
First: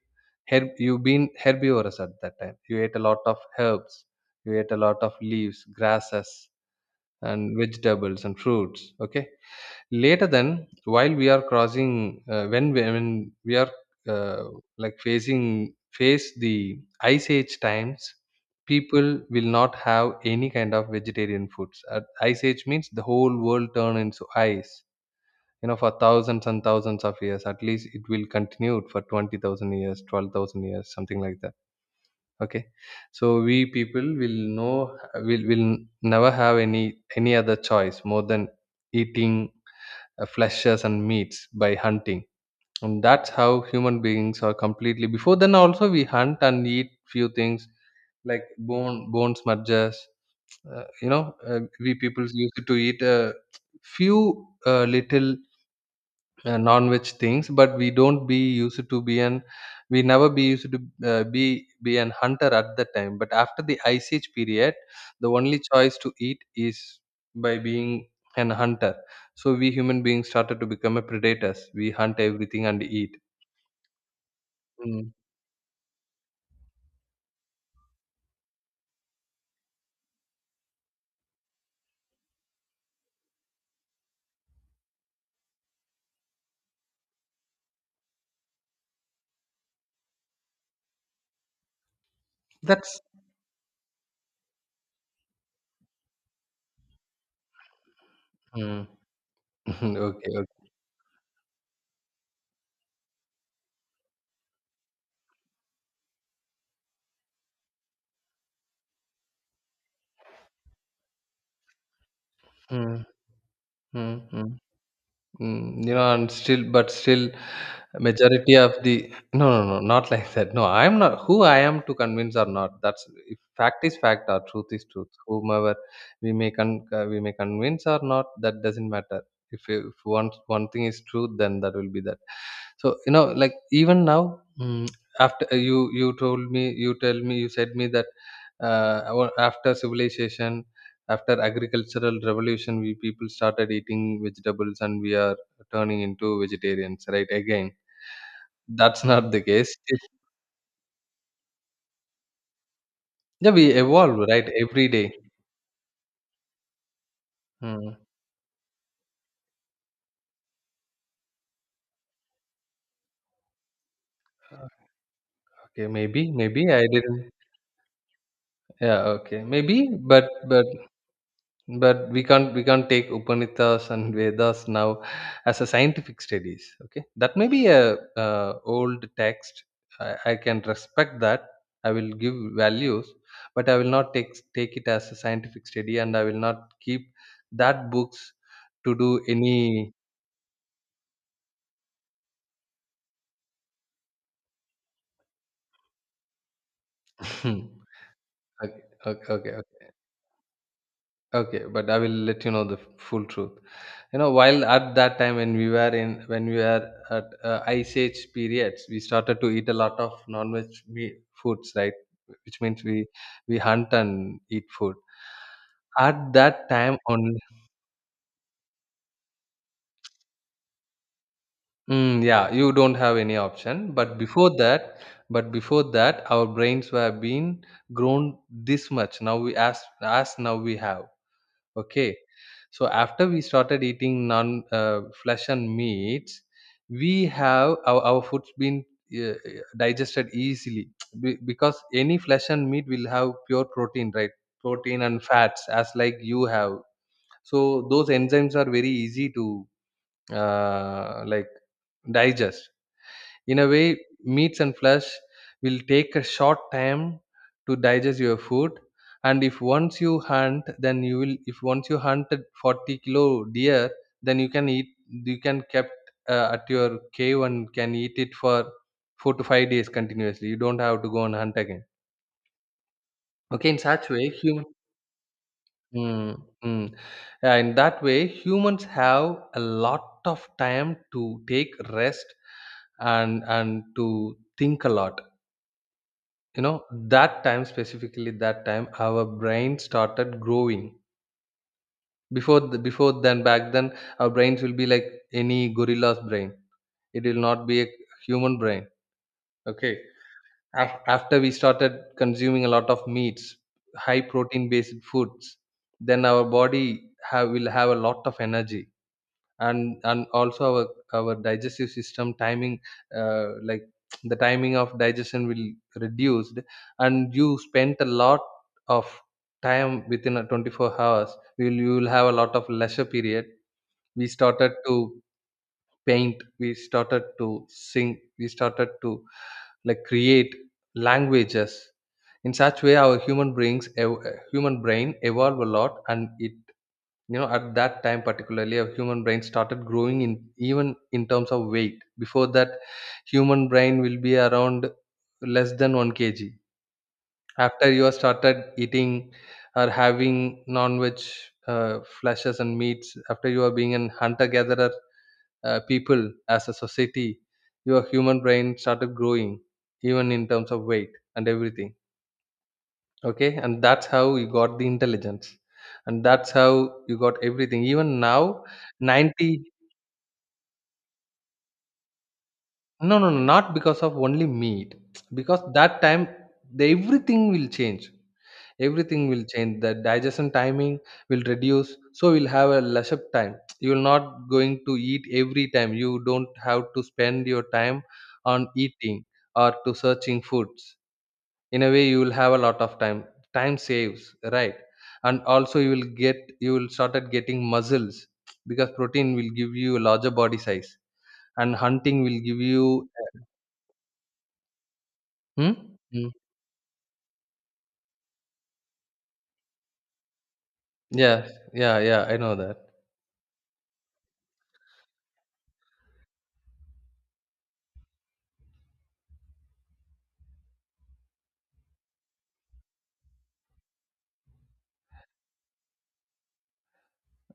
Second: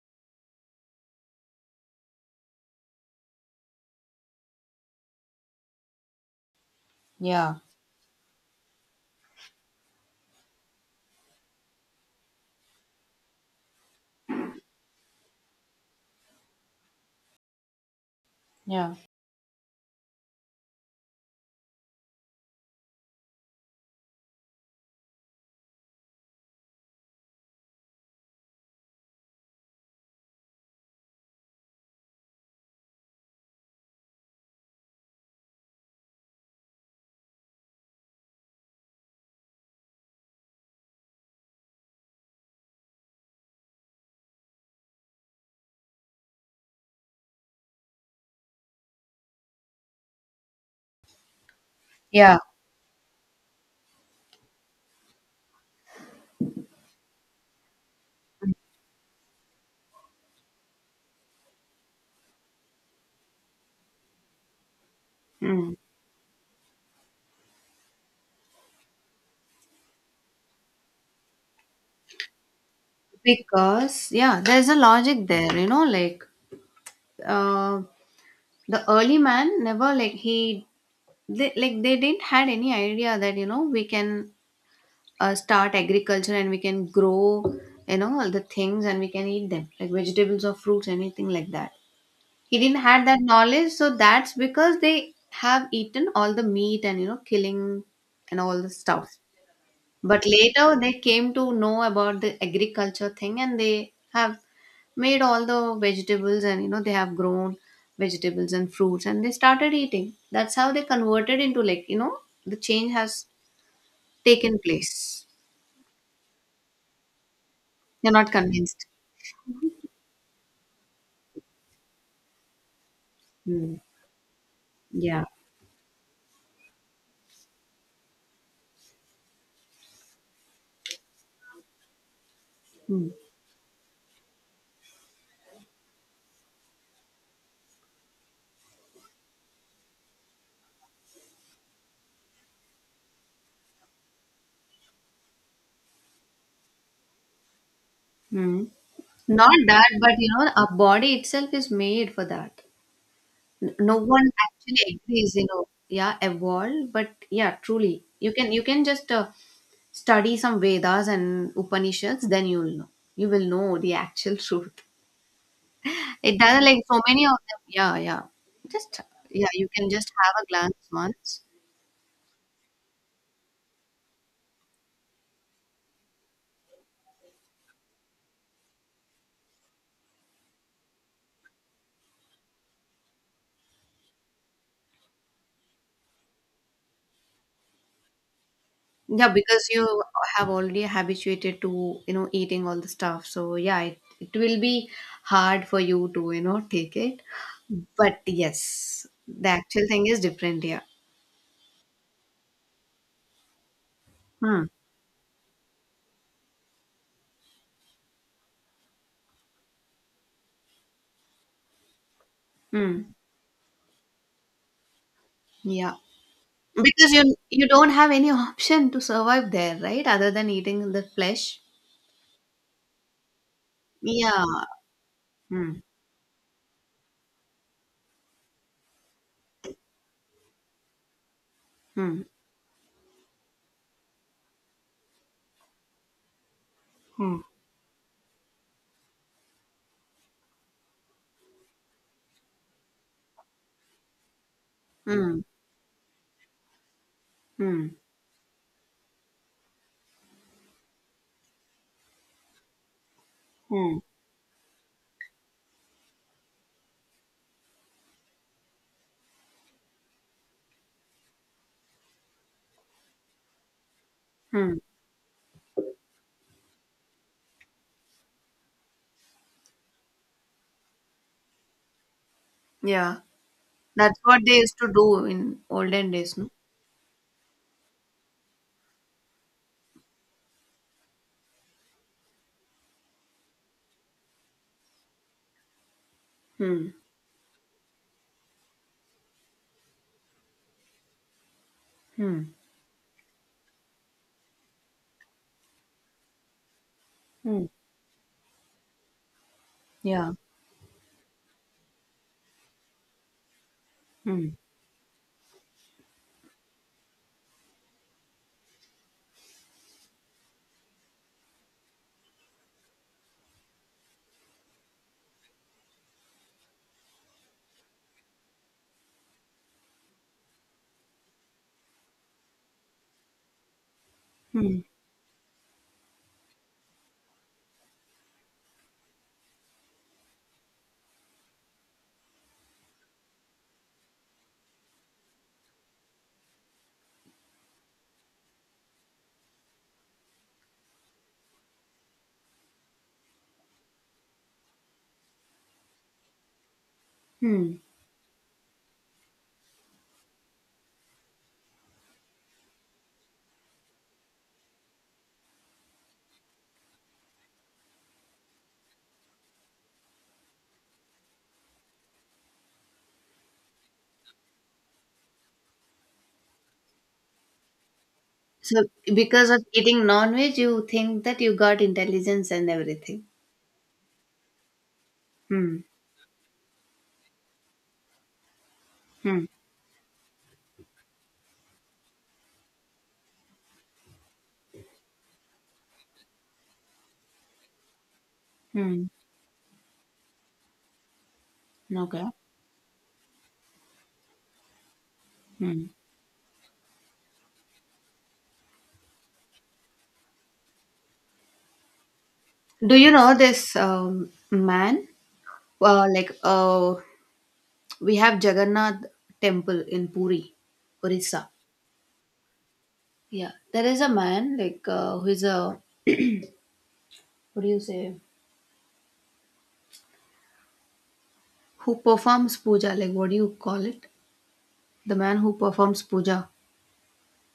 Speaker 2: herb. You've been herbivorous at that time, you ate a lot of herbs, you ate a lot of leaves, grasses
Speaker 1: Yeah.
Speaker 2: and vegetables and fruits. Okay, later then while we are crossing when when we are uh, like facing face the ice age times,
Speaker 1: Yeah.
Speaker 2: people will not have any kind of vegetarian foods. At ice age means the whole world turn into ice, you know, for thousands and thousands of years. At least it will continue for 20,000 years, 12,000 years, something like that. Okay, so we people will know, will never have any other choice more than eating fleshes and meats by hunting. And that's how human beings are completely, before then also we hunt and eat few things like bone smudges. You know, we people
Speaker 1: Yeah.
Speaker 2: used to eat a few little non-veg things. But we don't be used to be an, we never be used to uh, be be an hunter at that time. But after the ice age period, the only
Speaker 1: Mm.
Speaker 2: choice to eat is by being an hunter. So we human beings started to become a predators, we hunt everything and eat.
Speaker 1: Because yeah, there's a
Speaker 2: Mm.
Speaker 1: logic there, you know, like uh, the early man never, like, he they, like they didn't had any idea that you know we can start agriculture and we can grow you know all the things and we can eat them like vegetables or fruits, anything like that. He didn't
Speaker 2: That's
Speaker 1: had that knowledge, so that's because they have eaten all the meat and you know killing and all the
Speaker 2: mm.
Speaker 1: stuff. But
Speaker 2: Okay, okay.
Speaker 1: later they came to know about the agriculture thing and they have made all the vegetables and you know they have grown vegetables and fruits and they started eating. That's how they converted into, like, you know, the change
Speaker 2: Mm,
Speaker 1: has
Speaker 2: mm,
Speaker 1: taken
Speaker 2: mm.
Speaker 1: place.
Speaker 2: Mm, you know, and still, but still,
Speaker 1: You're not
Speaker 2: majority of
Speaker 1: convinced.
Speaker 2: the, no, no, no, not like that. No, I'm not who I am to convince or not. That's, if
Speaker 1: Hmm.
Speaker 2: fact is fact or truth is truth.
Speaker 1: Yeah.
Speaker 2: Whomever we may we may convince or not, that doesn't matter. If one thing is true, then that will be that. So
Speaker 1: Hmm.
Speaker 2: you know, like even now, mm, after you told me, you tell me, you said me that after civilization, after agricultural revolution, we people started eating vegetables, and we are turning into vegetarians, right? Again
Speaker 1: Hmm.
Speaker 2: that's not the
Speaker 1: Not
Speaker 2: case.
Speaker 1: that,
Speaker 2: It-
Speaker 1: but you know our body itself is made for that.
Speaker 2: yeah, we
Speaker 1: N- no
Speaker 2: evolve
Speaker 1: one
Speaker 2: right
Speaker 1: actually
Speaker 2: every day.
Speaker 1: agrees, you know. Yeah, evolve, but yeah,
Speaker 2: Hmm.
Speaker 1: truly you can, you can just study some Vedas and Upanishads, then you'll know, you will know the actual truth.
Speaker 2: Okay, maybe,
Speaker 1: It
Speaker 2: maybe
Speaker 1: doesn't, like,
Speaker 2: I
Speaker 1: so
Speaker 2: didn't.
Speaker 1: many of them. Yeah, yeah. Just
Speaker 2: Yeah, okay,
Speaker 1: yeah, you can
Speaker 2: maybe.
Speaker 1: just
Speaker 2: but
Speaker 1: have a
Speaker 2: but
Speaker 1: glance once.
Speaker 2: but we can't, we can't take upanishads and vedas now as a scientific studies. Okay, that may be a old text. I can respect that. I will give values, but I will not take it as a scientific study. And I will not keep that books to do
Speaker 1: Yeah, because
Speaker 2: any.
Speaker 1: you have already habituated to, you know, eating all the stuff. So yeah, it will be hard for you to, you know, take it.
Speaker 2: okay
Speaker 1: But yes, the actual
Speaker 2: okay.
Speaker 1: thing is different here.
Speaker 2: Okay, but I will let you know the full truth. You know,
Speaker 1: Hmm.
Speaker 2: while at that time when we were in, when we were at ice age periods, we started to eat a lot of non-veg foods, right? Which means we
Speaker 1: Hmm.
Speaker 2: we hunt and eat food.
Speaker 1: Yeah.
Speaker 2: At that time
Speaker 1: Because you
Speaker 2: only,
Speaker 1: you don't have any option to survive there, right? Other than eating the flesh.
Speaker 2: mm, yeah, you don't have any option.
Speaker 1: Yeah.
Speaker 2: But
Speaker 1: Hmm.
Speaker 2: before that, our brains were being grown this much. Now we, as now we have. Okay.
Speaker 1: Hmm.
Speaker 2: So after we started eating non flesh and meats, we
Speaker 1: Hmm.
Speaker 2: have our food's been uh, uh, digested easily. Because any flesh and meat will have pure protein, right? Protein and
Speaker 1: Hmm.
Speaker 2: fats, as like you have.
Speaker 1: Hmm.
Speaker 2: So those enzymes are very easy to like digest in a way.
Speaker 1: Hmm.
Speaker 2: Meats and flesh will take a short time to digest your food. And if once you hunt, then you will, if once you hunted 40-kilo deer, then you can
Speaker 1: Hmm.
Speaker 2: eat, you can kept at your cave and can eat it for 4 to 5 days continuously. You don't have to go and hunt again.
Speaker 1: Yeah,
Speaker 2: Okay, in such
Speaker 1: that's
Speaker 2: way
Speaker 1: what they
Speaker 2: human,
Speaker 1: used to do in olden days,
Speaker 2: mm,
Speaker 1: no?
Speaker 2: mm. Yeah, in that way humans have a lot of time to take rest and to think a lot. You know,
Speaker 1: Hmm.
Speaker 2: that time specifically, that time our brain started growing.
Speaker 1: Hmm.
Speaker 2: Before then, back then our brains will be like any gorilla's brain. It will not
Speaker 1: Hmm.
Speaker 2: be a human brain. Okay.
Speaker 1: Yeah.
Speaker 2: After we started consuming a lot of meats, high
Speaker 1: Hmm.
Speaker 2: protein based foods, then our body have, will have a lot of energy. And also our digestive system timing, like the timing of digestion will reduced. And you spent a lot of time within a 24 hours, you will have a lot of leisure period. We started
Speaker 1: Hmm.
Speaker 2: to paint, we started to sing, we started to like create languages. In such way, our human brains human brain evolve a lot. And it, you know, at that time particularly a human brain started growing in, even in terms of weight. Before that, human brain will be around less than 1 kg.
Speaker 1: Hmm.
Speaker 2: After you have started eating or having non-veg uh, flashes and meats, after you are being an hunter-gatherer people as a society, your human brain started growing even in terms of weight and everything. Okay, and that's how you got the intelligence. And that's how you got everything. Even now,
Speaker 1: So because
Speaker 2: 90,
Speaker 1: of eating non-veg, you think that you got intelligence and
Speaker 2: no,
Speaker 1: everything.
Speaker 2: no, no, not because of only meat. Because
Speaker 1: Hmm.
Speaker 2: that time the everything will change, everything
Speaker 1: Hmm.
Speaker 2: will change. The digestion timing will reduce, so you'll have a lesser time. You're not going to eat every time. You don't have to spend your time on
Speaker 1: Hmm.
Speaker 2: eating or to searching foods. In a way you
Speaker 1: Okay.
Speaker 2: will have a lot of time, time saves, right? And also
Speaker 1: Hmm.
Speaker 2: you will get, you will started getting muscles, because protein will give you a larger body size. And hunting will give
Speaker 1: Do
Speaker 2: you,
Speaker 1: you know this man?
Speaker 2: hmm?
Speaker 1: Uh,
Speaker 2: Mm.
Speaker 1: like uh, we have Jagannath temple in Puri,
Speaker 2: Yeah,
Speaker 1: Orissa.
Speaker 2: yeah, yeah, I know that.
Speaker 1: Yeah, there is a man like who is a what do you say? Who performs puja? Like what do you call it? The man who performs puja.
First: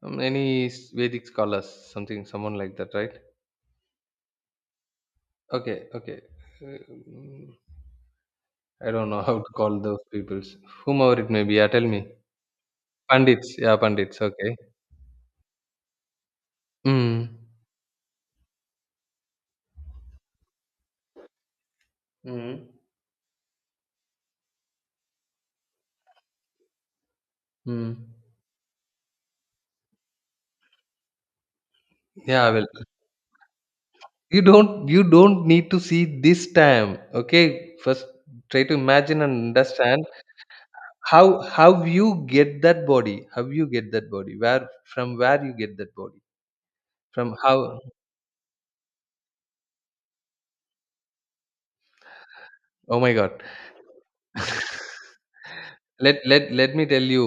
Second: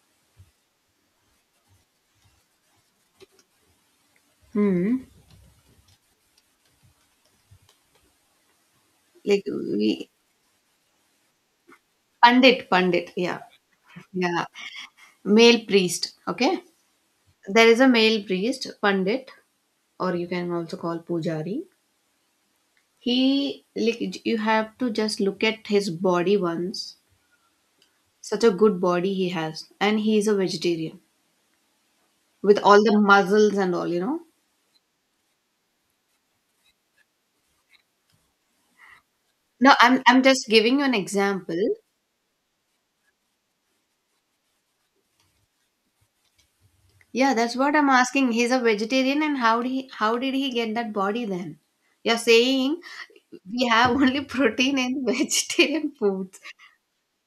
Speaker 2: Any vedic scholars, something someone like that, right?
Speaker 1: Hmm.
Speaker 2: Okay, okay. Mm, I don't know how
Speaker 1: Like
Speaker 2: to call those
Speaker 1: we
Speaker 2: peoples, whomever it may be. Yeah, tell me.
Speaker 1: Pandit, Pandit, yeah.
Speaker 2: Pandits, yeah, pandits,
Speaker 1: Yeah.
Speaker 2: okay.
Speaker 1: Male priest. Okay.
Speaker 2: Mm.
Speaker 1: There is a male priest, Pandit, or you can also call Pujari.
Speaker 2: Mm.
Speaker 1: He like you have to just look at his body once.
Speaker 2: Mm.
Speaker 1: Such a good body he has. And he is a vegetarian.
Speaker 2: Yeah, I
Speaker 1: With
Speaker 2: will.
Speaker 1: all the muscles and all, you know.
Speaker 2: You don't, you don't need to see this time, okay? First try to imagine and
Speaker 1: No,
Speaker 2: understand
Speaker 1: I'm just giving you an
Speaker 2: how
Speaker 1: example.
Speaker 2: how you get that body. How you get that body. Where from, where you get that body.
Speaker 1: Yeah,
Speaker 2: From
Speaker 1: that's what
Speaker 2: how,
Speaker 1: I'm asking. He's a vegetarian and how did he, how did he get that body then? You're saying
Speaker 2: oh my god.
Speaker 1: we have only protein and vegetarian
Speaker 2: Let
Speaker 1: foods.
Speaker 2: let let me tell you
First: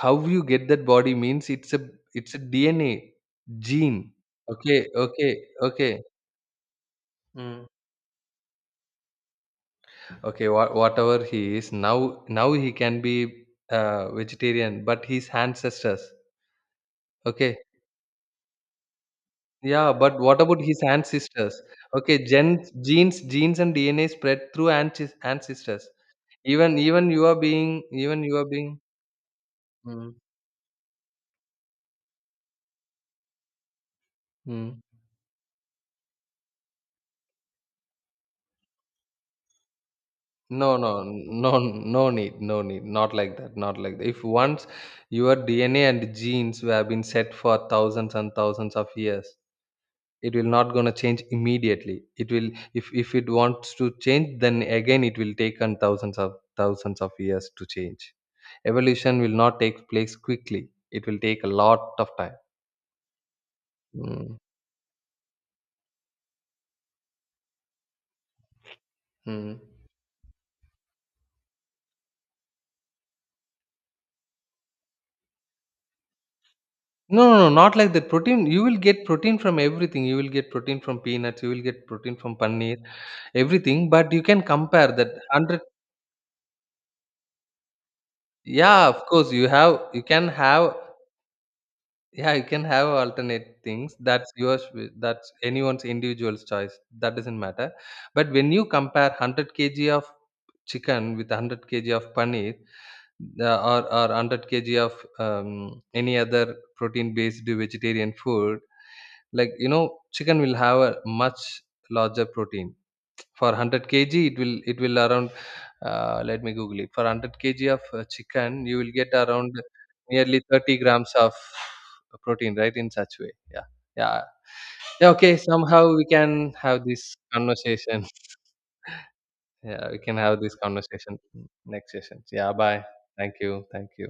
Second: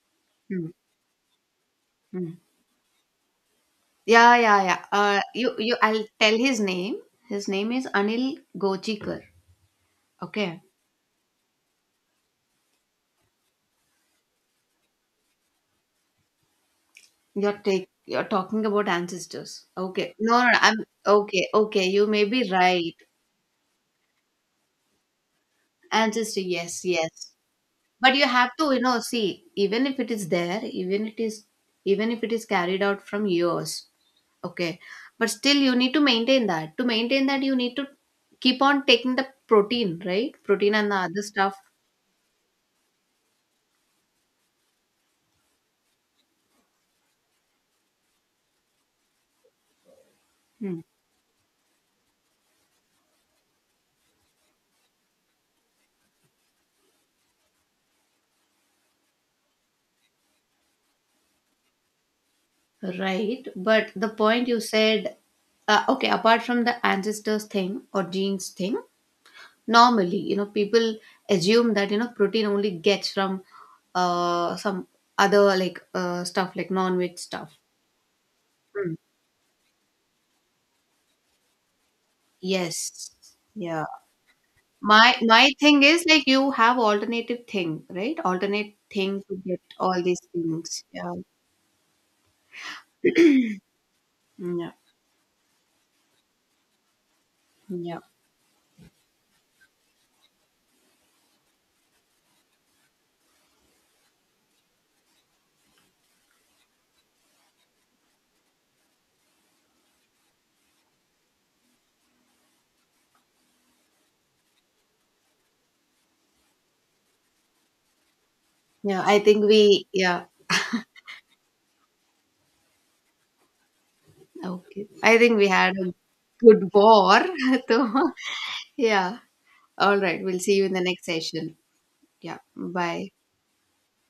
Speaker 2: how you get
Speaker 1: Mm,
Speaker 2: that body means it's a, it's
Speaker 1: mm.
Speaker 2: a DNA gene.
Speaker 1: Yeah, yeah, yeah.
Speaker 2: Okay, okay,
Speaker 1: You, you.
Speaker 2: okay.
Speaker 1: I'll tell his name. His
Speaker 2: Mm.
Speaker 1: name is Anil Gochikar.
Speaker 2: Okay,
Speaker 1: Okay.
Speaker 2: whatever he is now, now he can be vegetarian, but his ancestors.
Speaker 1: You're
Speaker 2: Okay,
Speaker 1: take. You're talking about ancestors.
Speaker 2: yeah,
Speaker 1: Okay.
Speaker 2: but what
Speaker 1: No, no, no,
Speaker 2: about
Speaker 1: I'm
Speaker 2: his
Speaker 1: okay.
Speaker 2: ancestors?
Speaker 1: Okay, you
Speaker 2: Okay,
Speaker 1: may be
Speaker 2: gens,
Speaker 1: right.
Speaker 2: genes, genes and DNA spread through ancestors.
Speaker 1: Ancestor.
Speaker 2: Even,
Speaker 1: Yes,
Speaker 2: even you
Speaker 1: yes.
Speaker 2: are being,
Speaker 1: But
Speaker 2: even
Speaker 1: you
Speaker 2: you are
Speaker 1: have to
Speaker 2: being.
Speaker 1: you know see, even if it
Speaker 2: Mm,
Speaker 1: is there, even it is, even if it is carried out from yours, okay,
Speaker 2: mm.
Speaker 1: but still you need to maintain that. To maintain that you need to keep on taking the protein, right? Protein
Speaker 2: No,
Speaker 1: and the
Speaker 2: no,
Speaker 1: other stuff.
Speaker 2: no, no need, no need. Not like that. Not like that. If once your DNA and genes have been set for thousands and thousands of years, it will not
Speaker 1: Hmm.
Speaker 2: gonna change immediately. It will, if it wants to change, then again it will take on thousands of years to change. Evolution will not take place quickly. It will take a lot of time.
Speaker 1: Right, but the
Speaker 2: Mm.
Speaker 1: point you said, okay, apart from the ancestors thing or genes thing,
Speaker 2: Mm.
Speaker 1: normally you know people assume that you know protein only gets from some other like stuff like non-veg
Speaker 2: No, no, no,
Speaker 1: stuff.
Speaker 2: not like that. Protein, you will get protein from everything. You will get protein from peanuts. You will get protein from paneer,
Speaker 1: Yes. Yeah.
Speaker 2: everything. But you can compare that
Speaker 1: My
Speaker 2: hundred.
Speaker 1: thing is like you have alternative thing, right? Alternate
Speaker 2: Yeah, of
Speaker 1: thing
Speaker 2: course,
Speaker 1: to
Speaker 2: you
Speaker 1: get
Speaker 2: have.
Speaker 1: all
Speaker 2: You
Speaker 1: these
Speaker 2: can have.
Speaker 1: things. Yeah.
Speaker 2: Yeah, you can have alternate things. That's yours.
Speaker 1: Yeah.
Speaker 2: That's anyone's individual's choice. That doesn't matter.
Speaker 1: Yeah.
Speaker 2: But when you compare 100 kg of chicken with 100 kg of paneer, or 100 kg of any other protein based vegetarian food, like you know, chicken will have a much larger protein. For 100 kg it will, it will around let me google it. For 100 kg of chicken you will
Speaker 1: Yeah. I
Speaker 2: get
Speaker 1: think
Speaker 2: around
Speaker 1: we yeah.
Speaker 2: nearly 30 grams of protein, right? In such way, yeah, yeah,
Speaker 1: Okay.
Speaker 2: yeah.
Speaker 1: I think
Speaker 2: Okay,
Speaker 1: we had a
Speaker 2: somehow we can
Speaker 1: good
Speaker 2: have this
Speaker 1: war. So
Speaker 2: conversation.
Speaker 1: yeah.
Speaker 2: Yeah,
Speaker 1: All
Speaker 2: we can
Speaker 1: right. We'll
Speaker 2: have this
Speaker 1: see you in the next
Speaker 2: conversation, mm,
Speaker 1: session.
Speaker 2: next sessions,
Speaker 1: Yeah.
Speaker 2: yeah, bye.
Speaker 1: Bye.
Speaker 2: Thank you, thank you.